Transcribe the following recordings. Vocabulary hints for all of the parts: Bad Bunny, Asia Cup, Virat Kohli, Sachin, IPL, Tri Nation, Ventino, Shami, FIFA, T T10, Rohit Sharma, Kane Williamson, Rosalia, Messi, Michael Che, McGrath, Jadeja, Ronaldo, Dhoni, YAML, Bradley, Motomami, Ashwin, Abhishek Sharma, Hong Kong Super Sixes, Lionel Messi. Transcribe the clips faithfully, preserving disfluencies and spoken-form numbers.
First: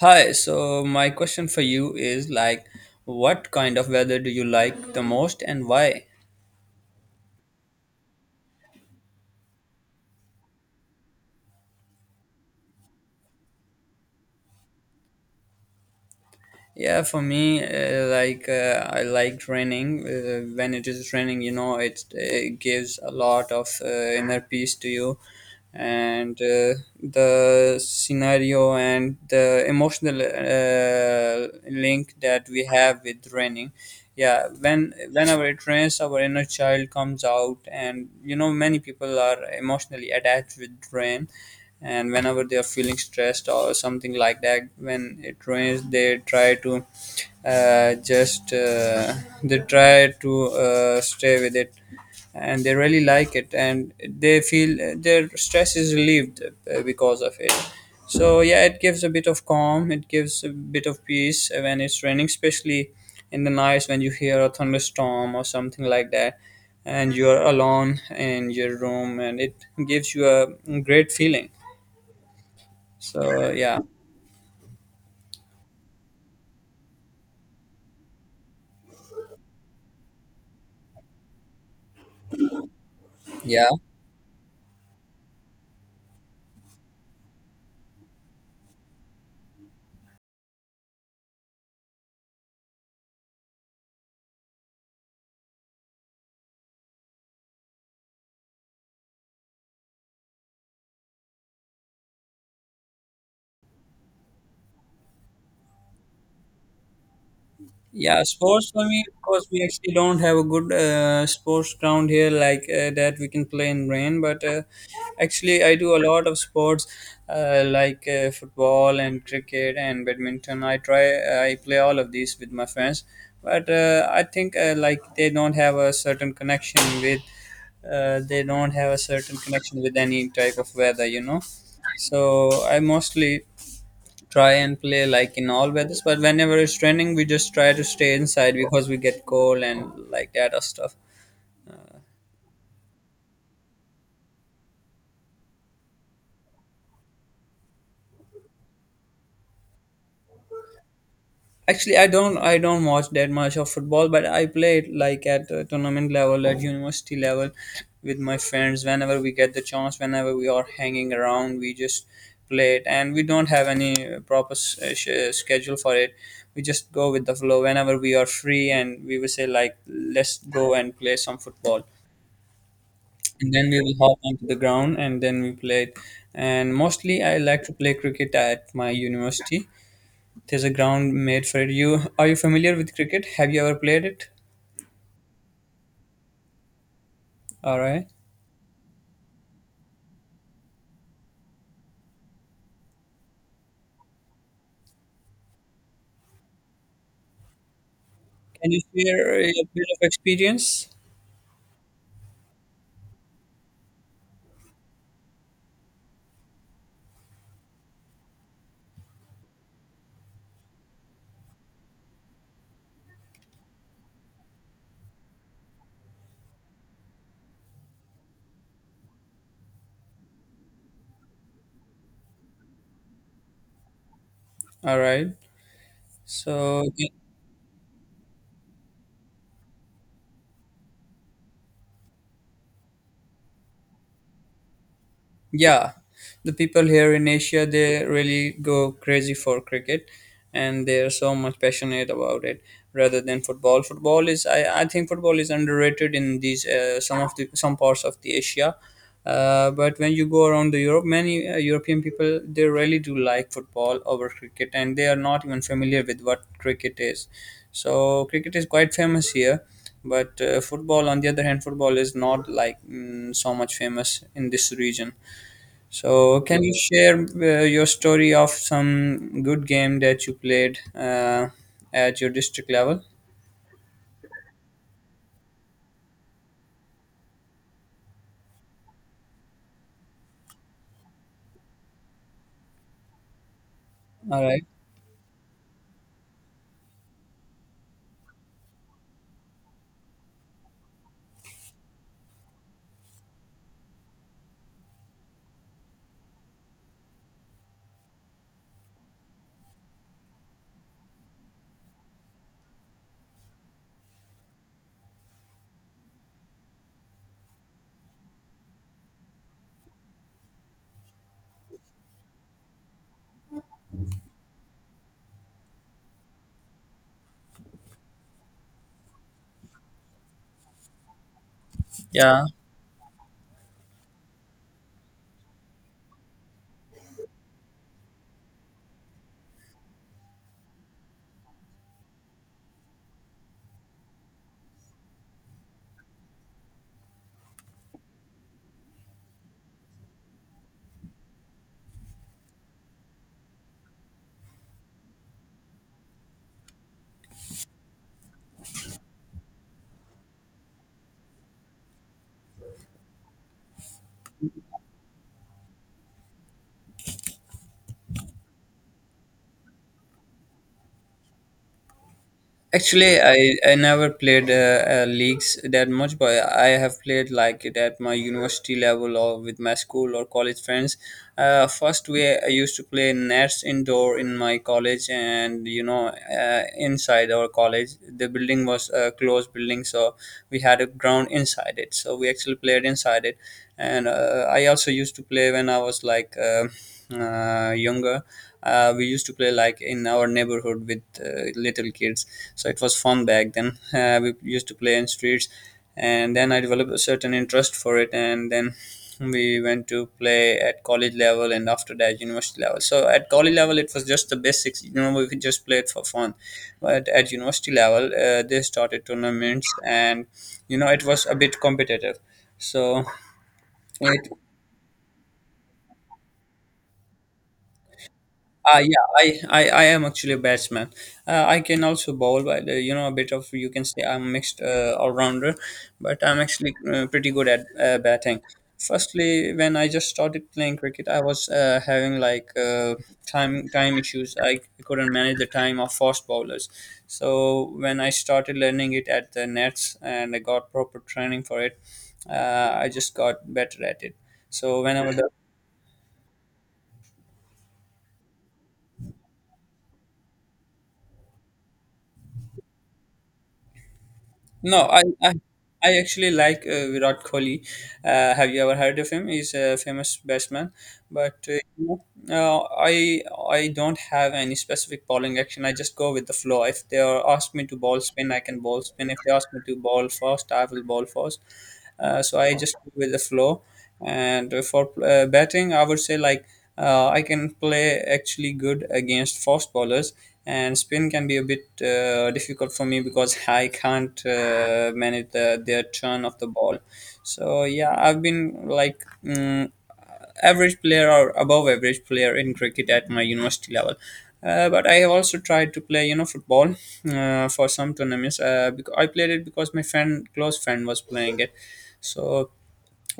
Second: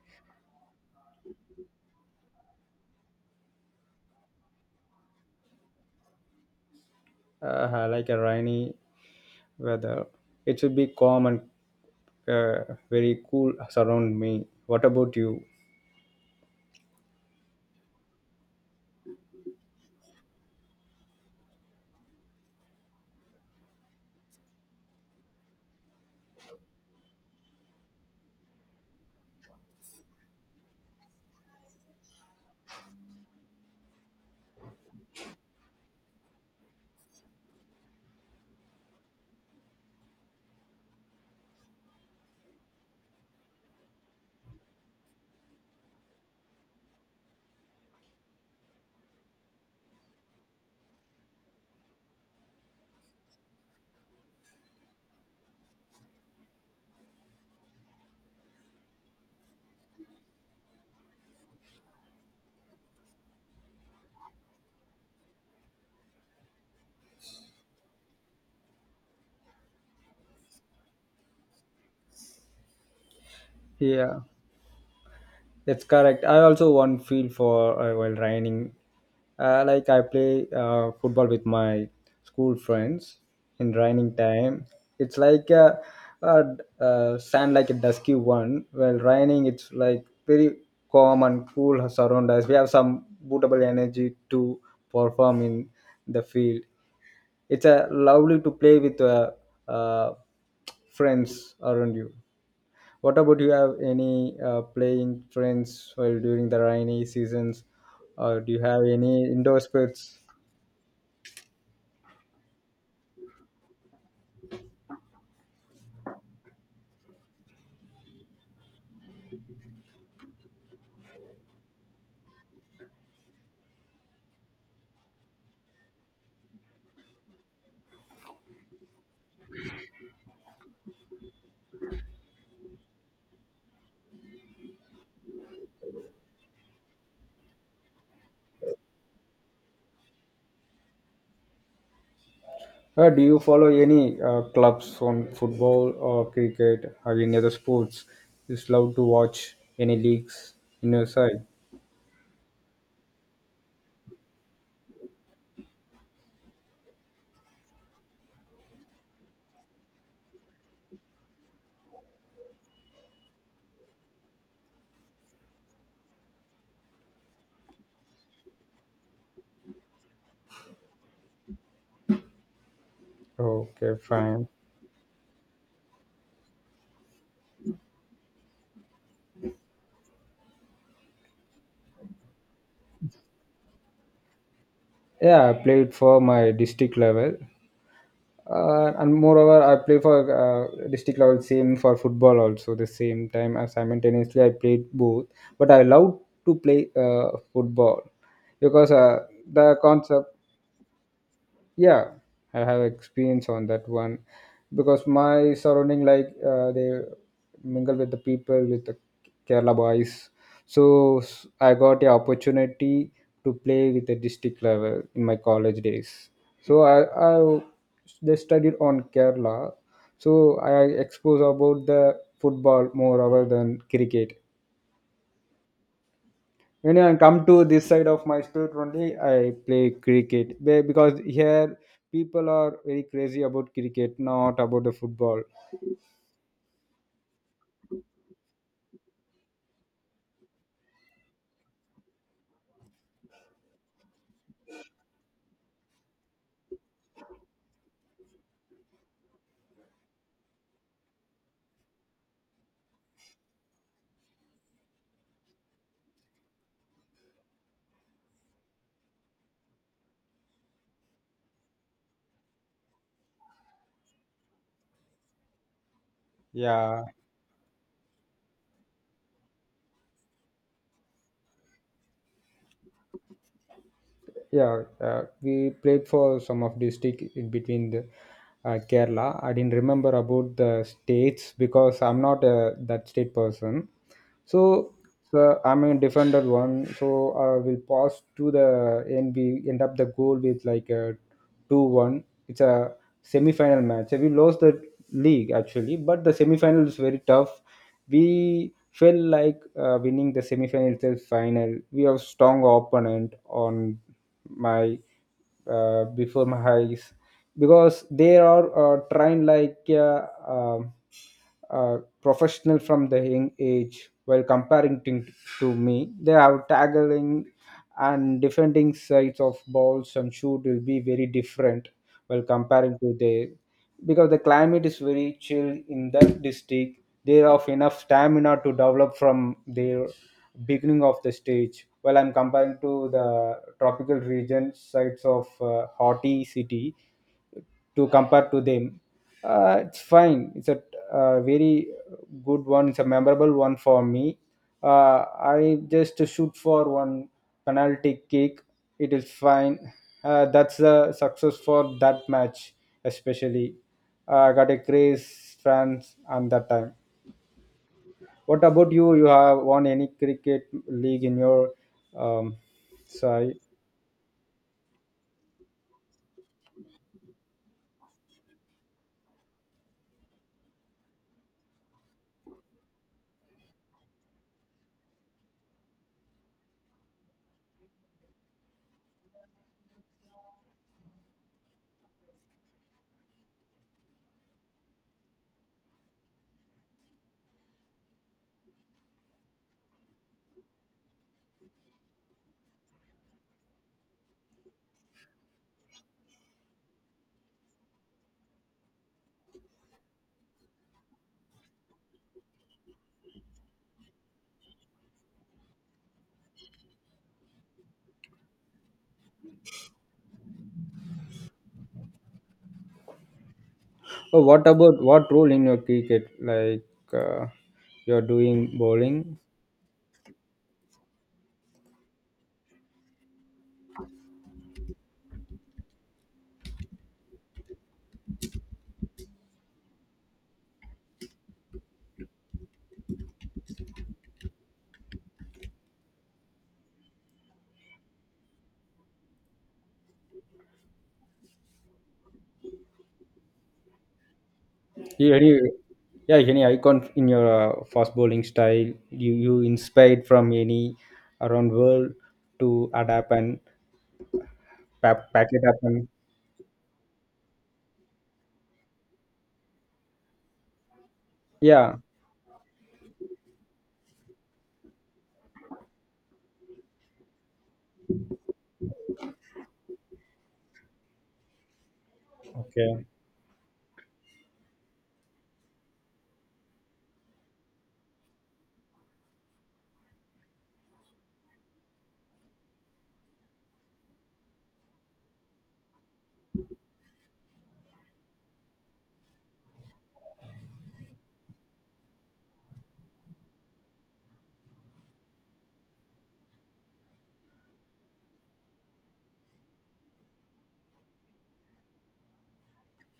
Hi, so my question for you is like, what kind of weather do you like the most and why? Uh, like a rainy weather. It should be calm and uh, very cool surround me. What about you? Yeah, for me, uh, like uh, I like raining. Uh, when it is raining, you know, it, it gives a lot of uh, inner peace to you, and uh, the scenario and the emotional uh, link that we have with raining. Yeah, when whenever it rains, our inner child comes out, and you know, many people are emotionally attached with rain, and whenever they are feeling stressed or something like that, when it rains they try to uh, just uh, they try to uh, stay with it, and they really like it, and they feel their stress is relieved uh, because of it. So yeah, it gives a bit of calm, it gives a bit of peace when it's raining, especially in the nights when you hear a thunderstorm or something like that, and you're alone in your room, and it gives you a great feeling. So yeah, Yeah, that's correct. I also want feel for uh, while raining. Uh, like I play uh, football with my school friends yeah, in raining time. It's like a, a, uh sand like a dusky one. While raining, it's like very calm and cool surround us. We have some bootable energy to perform in the field. It's a lovely to play with uh, uh, friends around you. What about you? Have any uh, playing friends while during the rainy seasons, yeah. or do you Sports have for me, of any course, indoor we actually don't sports, have a good uh, sports ground here like uh, that we can play in rain. But uh, actually, I do a lot of sports, uh, like uh, football and cricket and badminton. I try, I play all of these with my friends. But uh, I think uh, like they don't have a certain connection with, uh, they don't have a certain connection with any type of weather, you know. So I mostly try and play like in all weathers, but whenever it's raining we just try to stay inside because we get cold and like that or stuff. or do you follow any uh, clubs on football or cricket or any other sports? Just love to watch any leagues in your side? Actually, i don't i don't watch that much of football, but I play it like at uh, tournament level, at university level, with my friends whenever we get the chance. Whenever we are hanging around we just play it, and we don't have any proper s- uh, sch- schedule for it. We just go with the flow, whenever we are free, and we will say like, let's go and play some football. And then we will Okay, hop onto fine. the ground and then we played. And mostly I like to play cricket at my university. There's a ground made for it. You are you familiar with cricket? Have you ever played it? Yeah, I played for my district level. All right. Uh, and moreover, I play for uh, district level, same for football also. The same time, as simultaneously, I played both, but I love to play uh, football Can you because uh, share a the bit of concept. experience? Yeah, I have experience on that one because my surrounding, like uh, they mingle with the people, with the Kerala boys. So s- I got a opportunity to play with the district level in my college days. So i i they studied on Kerala, so I expose about the football more rather than cricket. All right. So, When I come to this side of my state only, I play cricket. Be- because here people are very crazy about cricket, not about the football. yeah, the people here in Asia they really go crazy for cricket, and they're so much passionate about it rather than football. Football is I, I think football is underrated in these, uh, some of the some parts of the Asia. Uh, but when you go around the Europe, many uh, European people they really do like football over cricket, and they are not even familiar with what cricket is. So cricket is quite famous here, but uh, football, on the other hand, football is not like mm, so much famous in this region. So, can you Yeah, share uh, your story of some good game that you played uh, at your district level? yeah. Uh, we played for some of district in between the uh, Kerala. I didn't remember about the states because I'm not a, that state person. All right. So, so I'm a defender one. So I will pass to the and we end up the goal with like a two one. It's a semi-final match. We lost the league actually, but the semi-final is very tough. We felt like uh, winning the semi-final till final. We have strong opponent on my uh, before my eyes because they are uh, trained like uh, um uh, professional from the young age while comparing to, to me. They are tackling and defending sides of balls and shoot will be very different while Yeah. comparing to the because the climate is very chill in that district. They have enough stamina to develop from their beginning of the stage while I'm comparing to the tropical region sides of uh, haughty city to compare to them. Uh, it's fine. It's a uh, very good one. It's a memorable one for me. Uh, I just shoot for one penalty kick. It is fine. Uh, that's a success for that match, especially. Uh, I got a craze fans on that time. What about you? You have won any cricket league in your um, Actually, side? I, I never played uh, uh, leagues that much, but I have played like it at my university level or with my school or college friends. Uh, first, we I used to play nets indoor in my college, and you know, uh, inside our college, the building was a closed building, so we had a ground inside it. So we actually played inside it, and uh, I also used to play when I was like uh, uh, younger. Uh, we used to play like in our neighborhood with uh, little kids. So it was fun back then. Uh, we used to play in streets. And then I developed a certain interest for it, and then we went to play at college level, and after that university level. So at college level it was just the basics, you know, we could just play it for fun. But at university level uh, they started tournaments, and you know it was a bit competitive. So it. Oh, what about what role in your cricket? Like uh, you're doing Uh, yeah, I, bowling? I, I am actually a batsman. Uh, I can also bowl, but uh, you know, a bit of you can say I'm mixed uh, all rounder, but I'm actually uh, pretty good at uh, batting. Firstly, when I just started playing cricket, I was uh, having like uh, time time issues. I couldn't manage the time of fast bowlers. So when I started learning it at the nets and I got proper training for it, uh, I just got better at it. So whenever. Yeah, any, yeah, any icon in your uh, fast bowling style you, you inspired from any around world to adapt and No, I, I pack, pack it up I and actually like uh, Virat Kohli. Uh, have you ever heard of him? He's a famous batsman, but uh, yeah, uh, I I don't have any specific bowling action. I just go with the flow. If they are ask me to ball spin, I can ball spin. If they ask me to ball fast, I will ball fast. Uh, so I just go okay. with the flow. And for uh, batting, I would say like uh, I can play actually good against fast bowlers, and spin can be a bit uh, difficult for me because I can't uh, manage the, their turn of the ball. So yeah, I've been like, mm average player or above average player in cricket at my university level. Uh, but I have also tried to play, you know, football uh, for some tournaments. Uh, because I played it because my friend, close friend, was playing it. So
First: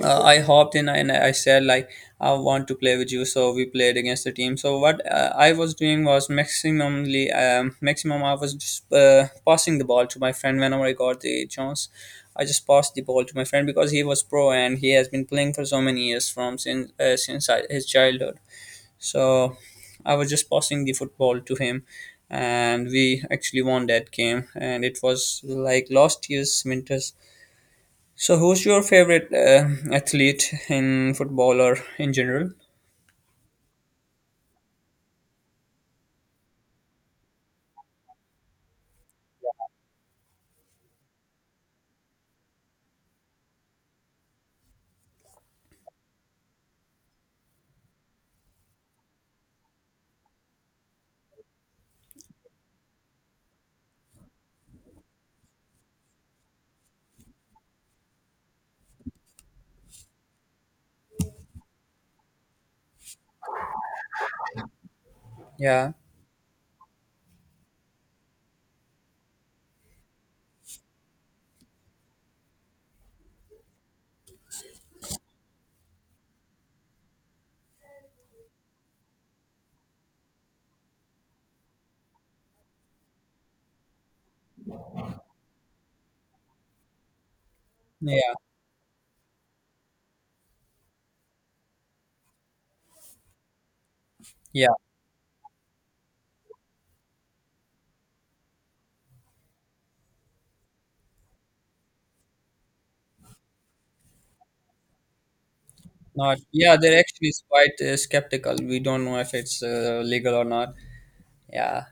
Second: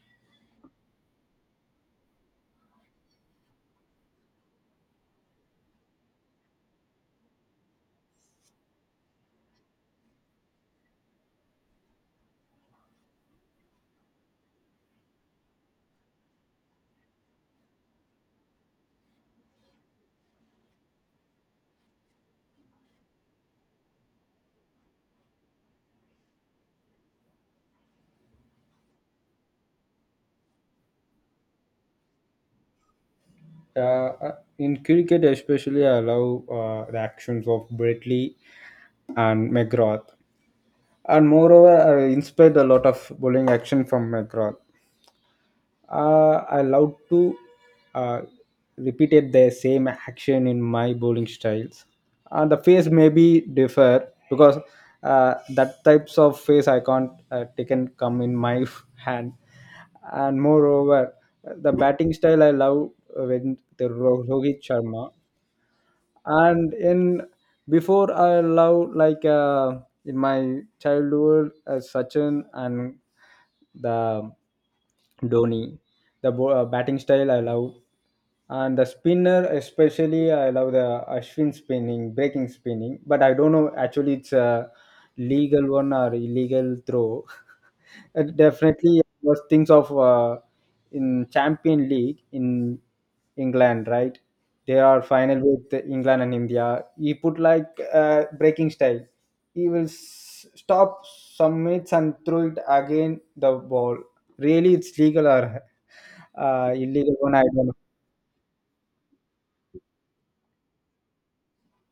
uh, I hopped in and I said like, I want to play with you, so we played against the team. So what uh, I was doing was maximumly um, maximum I was just uh, passing the ball to my friend whenever I got the chance. I just passed the ball to my friend because he was pro and he has been playing for so many years from since uh, since I, his childhood. So I was just passing the football to him, and we actually won that game. And it was like last year's winters. So, who's your favorite uh, athlete in football or in general? Uh, uh, in cricket especially, I love uh, the actions of Bradley and McGrath, and moreover, I inspired a lot of bowling action from McGrath. Uh, I love to uh, repeated the same action in my bowling styles. Uh, the face may be differ because uh, that types of face I can't uh, taken come in my hand, and moreover, the batting style I love when the Ro- Rohit Sharma Yeah, and in before I love like uh, in my childhood uh, Sachin and the Dhoni, the bo- uh, batting style I love. And the spinner especially, I love the Ashwin spinning, breaking spinning, but I don't know actually. It's a legal one or illegal throw? Uh, yeah, definitely was things of uh, in champion league in England, right? yeah. They are final with England and India. He put like uh, breaking style. He will s- stop some minutes and throw it again the ball. Really, it's legal or Not uh, yeah. They're illegal actually one, I don't know. quite uh, skeptical. We don't know if it's uh, legal or not. Yeah,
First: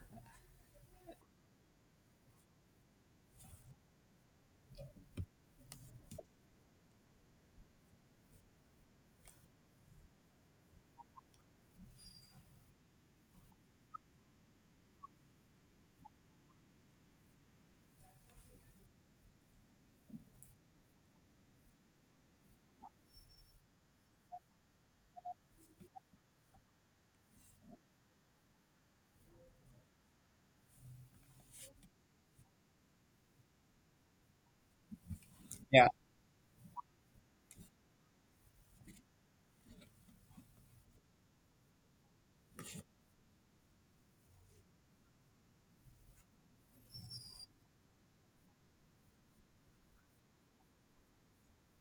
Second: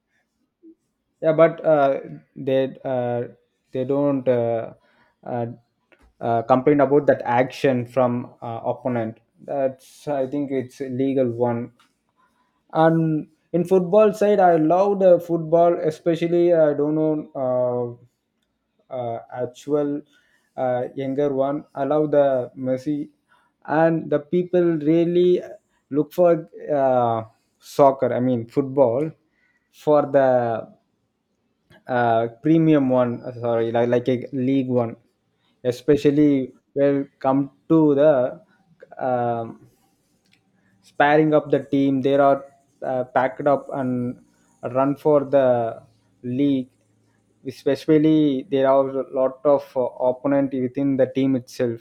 Yeah, but uh, they uh, they don't uh, uh, uh, complain about that action from uh, opponent. That's I think it's a legal one. And in football side, I love the football especially, I don't know, uh, uh, actual uh, younger one. I love the Messi, and the people really uh, look for uh, soccer. I mean football for the uh, premium one, uh, sorry, like, like a league one, yeah. especially when come to the um sparring up the team. They are uh, packed up and run for the league. Especially, there are a lot of uh, opponent within the team itself.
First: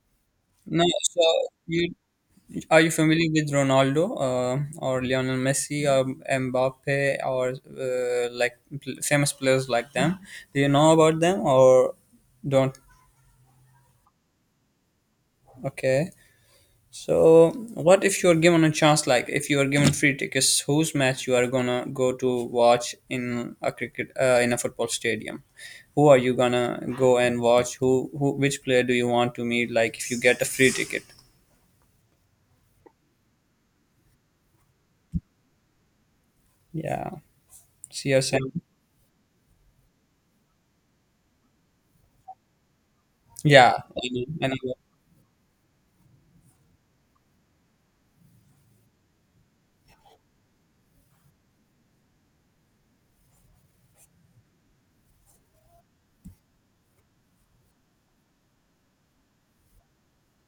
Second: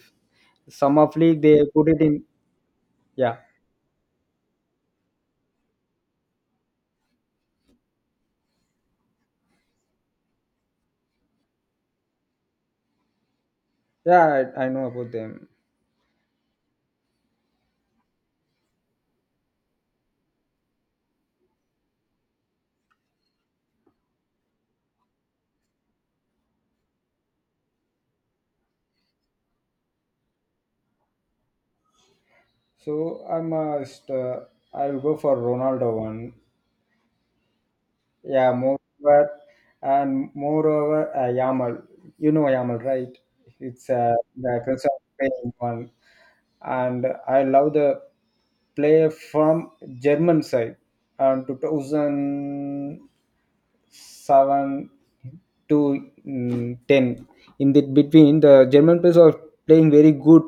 No. Some of So, league they put you it in. are you familiar Yeah, with Ronaldo uh, or Lionel Messi or Mbappe or uh, like pl- famous players like them? Do you know about them or don't? yeah, I, I know about them. Okay. So, what if you're given a chance? Like, if you are given free tickets, whose match you are gonna go to watch in a cricket, uh, in a football stadium? Who are you gonna go and watch? Who, who, which player do you want to meet? Like, if you get a free ticket, So I must. Uh, I'll go for Ronaldo one. yeah, Yeah, C S M, moreover, and moreover, uh, YAML. You know YAML, right? yeah, It's I uh, know, I the know. concern paying one, and I love the play from German side, and two thousand seven to mm, ten. In the between, the German players are playing very good,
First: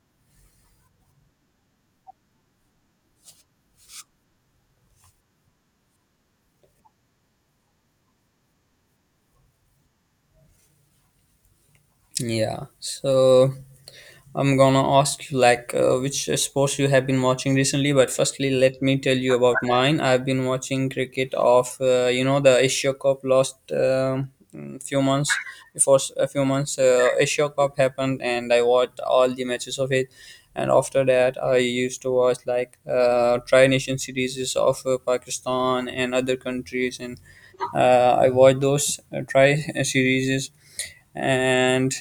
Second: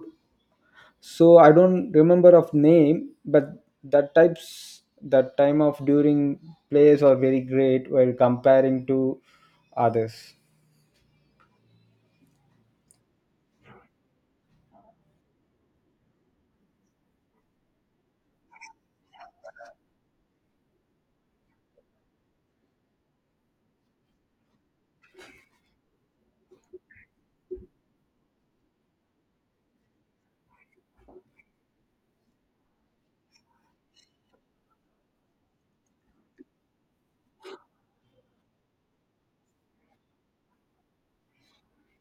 so I don't remember of name, but that types that time of during plays are very great while comparing to others. Yeah. So. I'm gonna ask you like uh, which uh, sports you have been watching recently, but firstly, let me tell you about mine. I've been watching cricket of uh, you know, the Asia Cup last um, mm, few months before. S- a few months uh, Asia Cup happened, and I watched all the matches of it. And after that, I used to watch like uh, Tri Nation series of uh, Pakistan and other countries, and uh, I watched those uh, Tri series, and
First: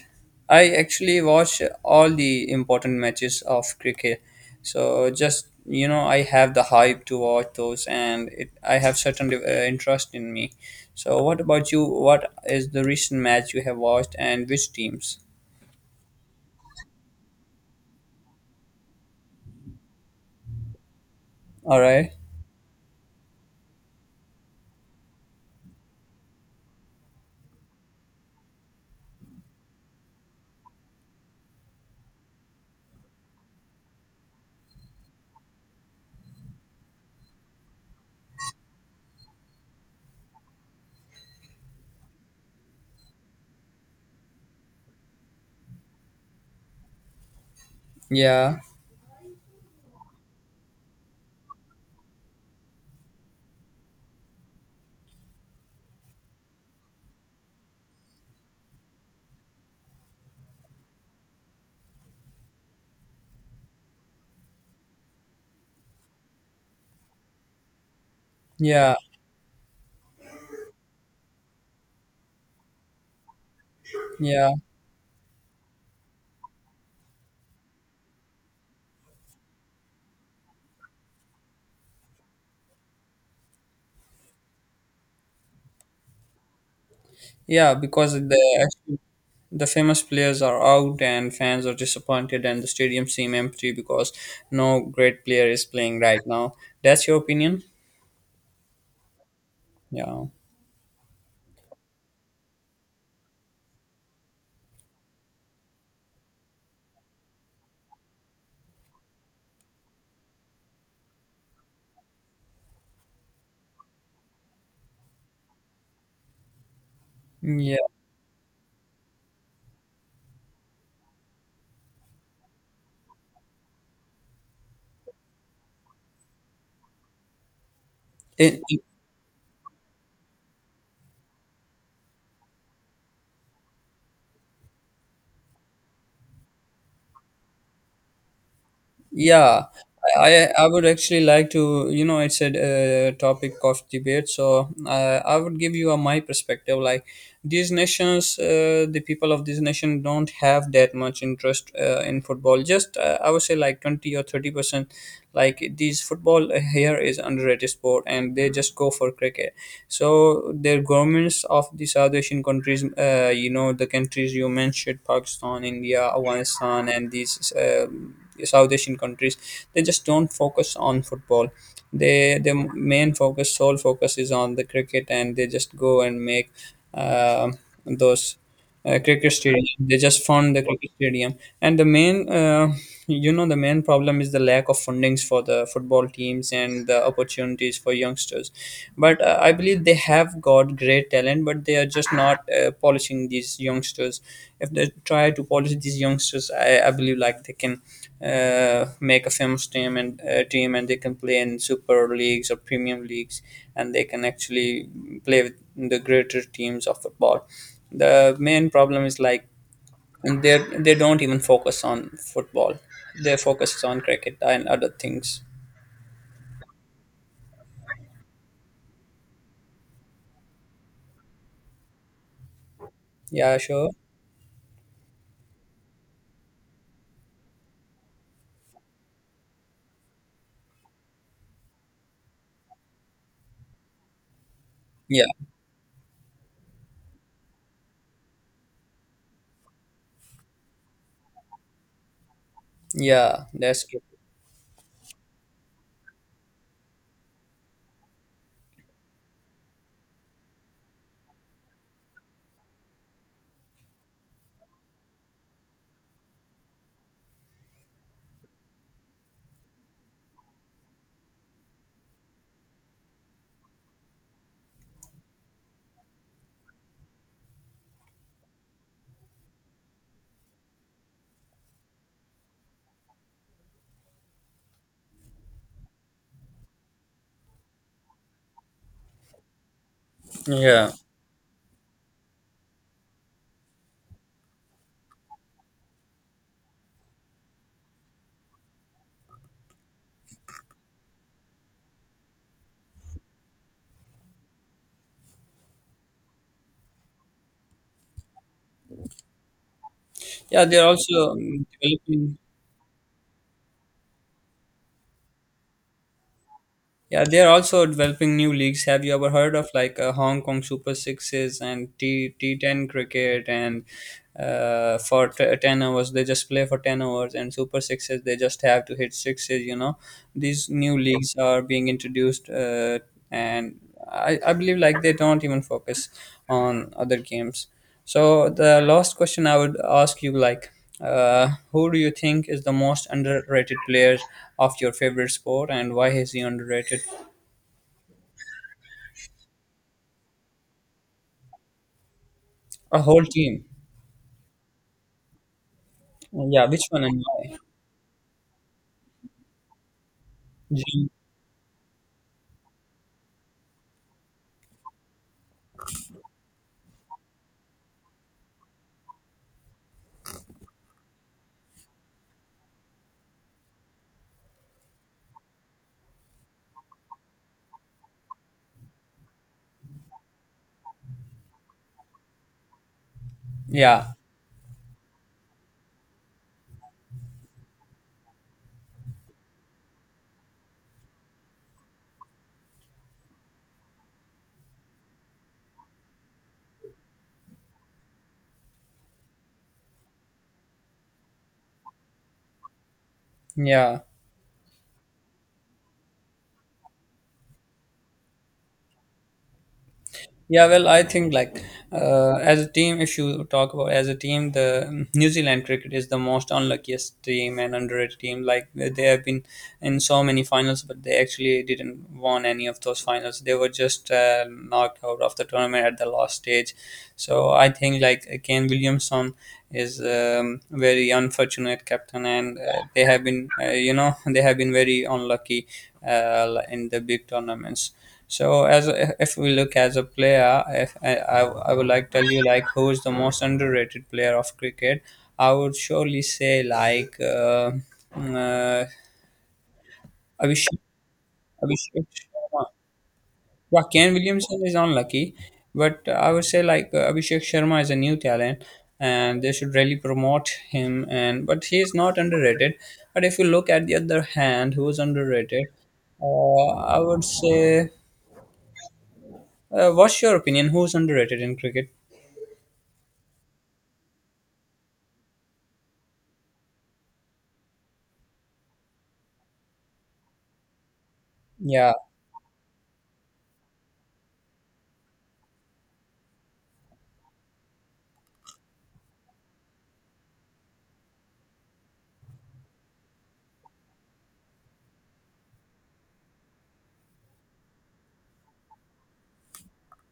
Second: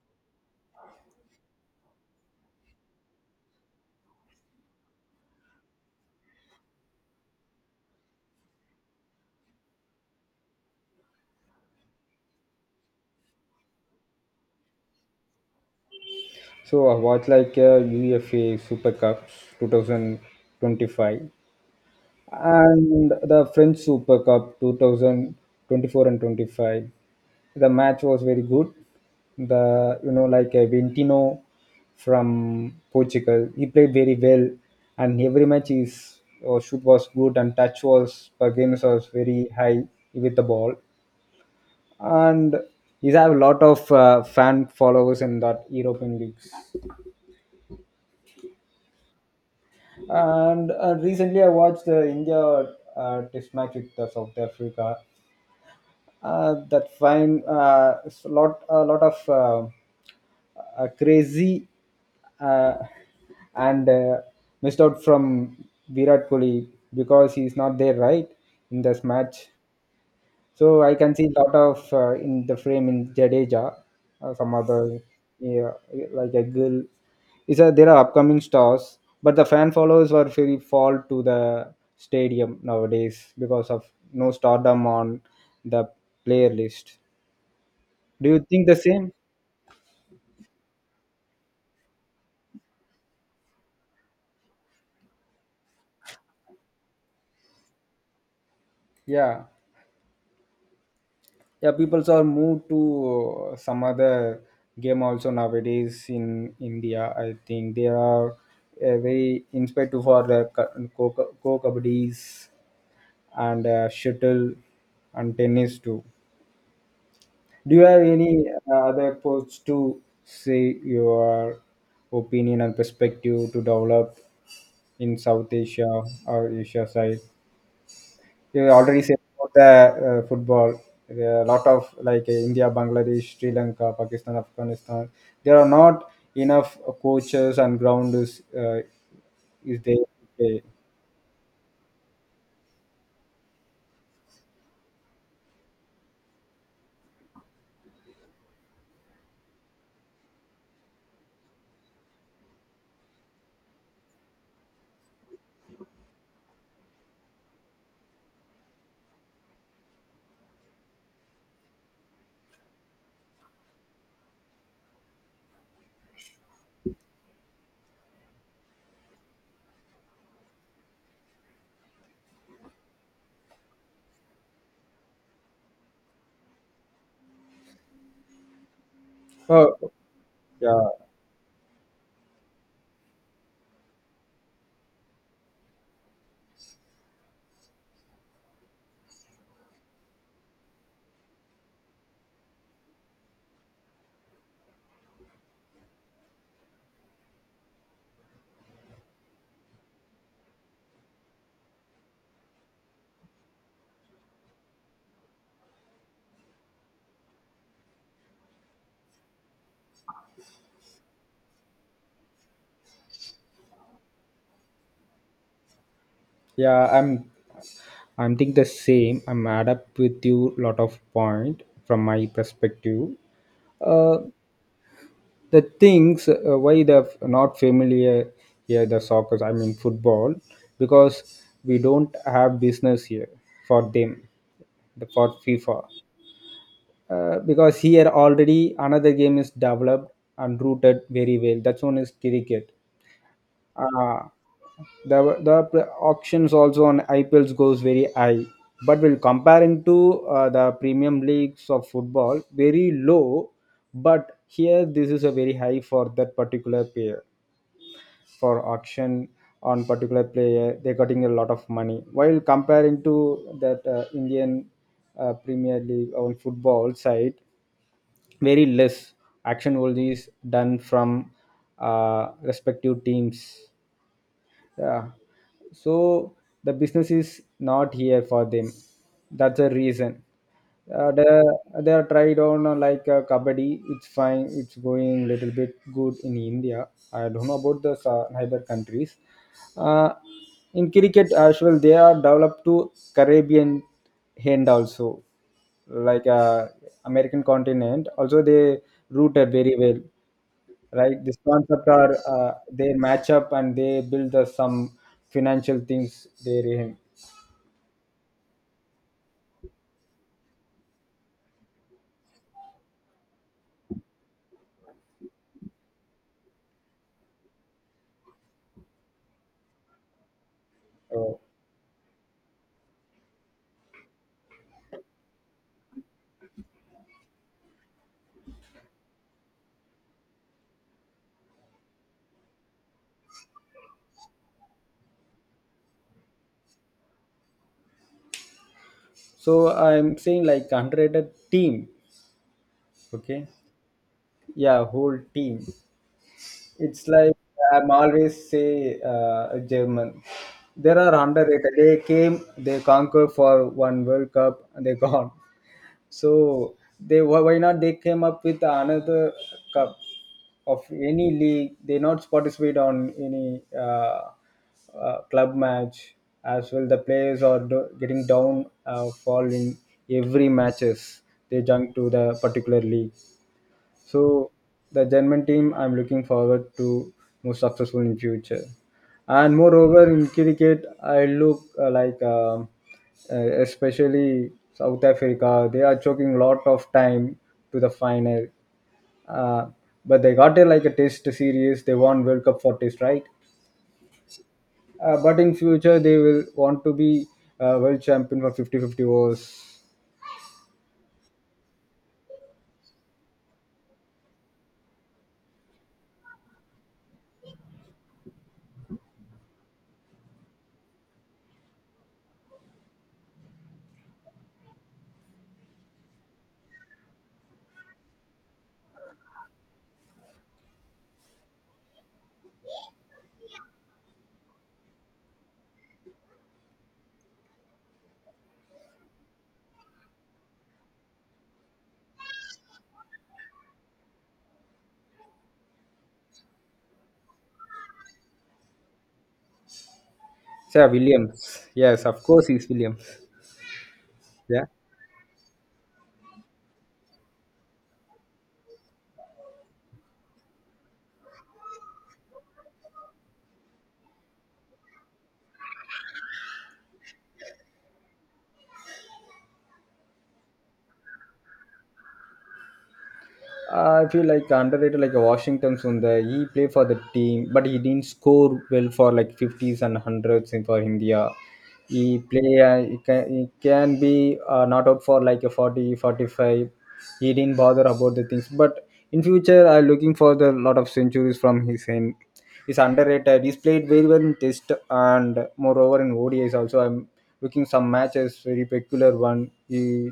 I actually watch all the important matches of cricket. So just you know, I have the hype to watch those, and it, I have certain uh, interest in me. So what about you? What is the recent match you have watched, and which teams? So I watched like uh, UFA Super Cup twenty twenty-five All right. and the French Super Cup twenty twenty-four and twenty-five. The match was very good. The you know like uh, Ventino from Portugal, he played very well, and every match his uh, shoot was good and touch was per game was very high with the ball, and he have a lot of uh, fan followers in that European leagues. Yeah. And uh, recently, I watched the India uh, test match with uh, South Africa. Uh, that find uh, s- lot a lot of uh, uh, crazy uh, and uh, missed out from Virat Kohli because he's not there, right, in Yeah. this match. So I can see a lot of uh, in the frame in Jadeja, uh, Yeah. some other, yeah, like a girl. Is a, there are upcoming stars, but the fan followers were very fall to the stadium nowadays because of no stardom on the player list. Yeah. Because Do you the think the same? the famous players are out, and fans are disappointed, and the stadium seem empty because no great player is playing right now. That's your opinion? Yeah, Yeah. yeah. People are moved to uh, some other game also nowadays in India. I think they are uh, very inspired for the co co kabaddies and uh, shuttle and tennis too. Do Yeah. you have any uh, other approach to say your opinion and perspective to develop in South Asia or Asia side? It, You already said about the uh, football. There are a lot of like uh, India, Bangladesh, Sri Lanka, Pakistan, Afghanistan. There are not enough coaches and ground is uh, Yeah, is there. I I Okay. I would actually like to, you know, it's a uh, topic of debate, so uh, I would give you a, my perspective. Like these nations, uh, the people of these nation don't have that much interest uh, in football. Just uh, I would say like twenty or thirty percent. Like these, football here is underrated sport, and they just go for cricket. So their governments of the South Asian countries, uh, you know, the countries you mentioned, Pakistan, India, Afghanistan, and these. Um, South Asian countries, they just don't focus on football. They Their main focus, sole focus, is on the cricket, and they just go and make um those uh, cricket stadium. Oh, They just fund the yeah, cricket stadium, and the main uh, you know, the main problem is the lack of fundings for the football teams and the opportunities for youngsters. But uh, I believe they have got great talent, but they are just not uh, polishing these youngsters. If they try to polish these youngsters, i, I believe like they can uh, make a famous team and uh, team and they can play in super leagues or premium leagues, and they can actually play with the greater teams of football. The main problem is like, and they, they don't even focus on football. They focus on cricket and other things. yeah. I'm I'm think the same. I'm add up with you lot of point from my perspective. Yeah, sure. Uh, the things uh, why they're not familiar here the soccer. I mean football because we don't have business here for them the Yeah, for FIFA, uh, because here already another game is developed and rooted very well. That one is cricket. yeah, that's true. Uh, the the pl- auctions also on I P Ls goes very high, but we'll compare into uh, the premium leagues of football very low. But here this is a very high for that particular player for auction. On particular player, they're getting a lot of money while comparing to that uh, Indian uh, Premier League on football side. Very less action will is done from uh, respective teams. Yeah. So the business is not here for them. That's a reason. Yeah, Uh, they, they are tried on uh, like uh, kabaddi. It's fine, it's going little bit good in India. I don't know about the sa- neighbor countries. Uh, in cricket as well, they are developed to Caribbean hand also, like uh, American continent also. They rooted very well. yeah. They're Right, also this um, concept are developing. uh, they match up and they build the some financial things there in. Yeah, they are also developing new leagues. Have you ever heard of like uh, Hong Kong Super Sixes and T T10 cricket, and uh, for t- ten hours they just play for ten hours, and Super Sixes they just have to hit sixes, you know. These new leagues Oh. are being introduced, uh, and I, I believe like they don't even focus on other games. So the last question I would ask you, like, uh, who do you think is the most underrated player of your favorite sport, and why is he underrated? So so I'm saying like underrated team. A whole Okay, team. yeah, whole team. Yeah, which It's one and like why? I'm always say uh, German. There Jim. are underrated. They came, they conquer for one World Cup and they gone. So they why why not they came up with another cup of any league? They not participate on any uh, uh, club match as well. The players are do- getting down uh, fall in every matches. They jump to the particular league. Yeah, So the German team, I'm looking forward to more successful in future. And moreover, in cricket, I look uh, like um, uh, especially South Africa, they are choking lot of time to the final. Uh, but they got a like a test series. They won World Cup for test, right? yeah. Uh, but in future, they will want to be uh, world champion for fifty fifty 50 overs. Yeah, well, I think like uh, as a team, if you talk about as a team, the New Zealand cricket is the most unluckiest team and underrated team. Like they have been in so many finals, but they actually didn't won any of those finals. They were just uh, knocked out of the tournament at the last stage. So I think like Kane Williamson is um, very unfortunate captain, and uh, they have been uh, you know, they have been very unlucky uh, in the big tournaments. So as a- if we look as a player, if I, I, I would like tell you like who is the most underrated player of cricket, I would surely say like uh, mm, uh, Abhishek, Sir Williams. Abhishek Yes, of course Sharma. he's Williams. Yeah, Ken Williamson Yeah. is unlucky, but I would say like uh, Abhishek Sharma is a new talent, and they should really promote him. And but he is not underrated. But if you look at the other hand, who is underrated? Uh, I would say. Uh, what's your opinion? Who's underrated in cricket? Uh, I feel like underrated like a Washington Sundar. He played for the team, but he didn't score well for like fifties and hundreds in for India. Yeah, He play uh, he can, he can be uh, not out for like a forty, forty-five. He didn't bother about the things, but in future I'm looking for the lot of centuries from his end is underrated. He's played very well in Test and moreover in O D Is also. I'm looking some matches, very peculiar one. He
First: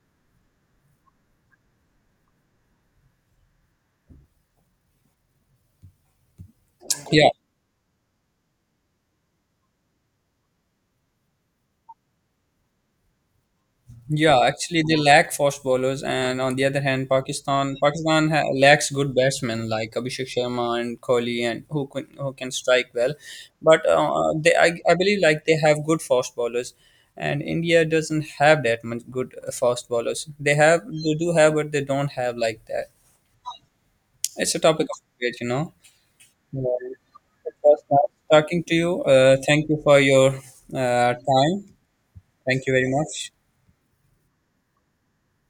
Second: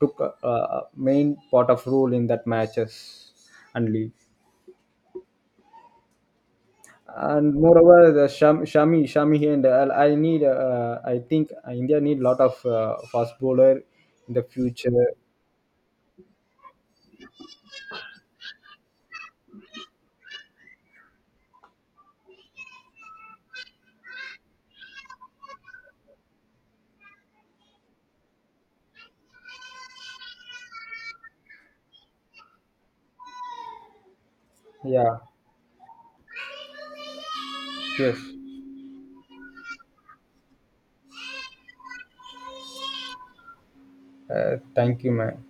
took a, a main part of role in that matches and league. yeah, And moreover, the Sham, Shami, Shami here, and I, I need, uh, I think India need lot of uh, fast bowler in yeah. the Actually, future. they lack fast bowlers, and on the other hand, Pakistan Pakistan ha- lacks good batsmen like Abhishek Sharma and Kohli, and who can who can strike well. But uh, they, I, I believe, like they have good fast bowlers, and India doesn't have that much good uh, fast bowlers. They have they do have, but they don't have like that. It's a topic of Yeah. debate, you know. Yeah. It was nice Yes. talking to you. Uh, thank you for your uh, time. Thank you very much. Uh, thank you, man.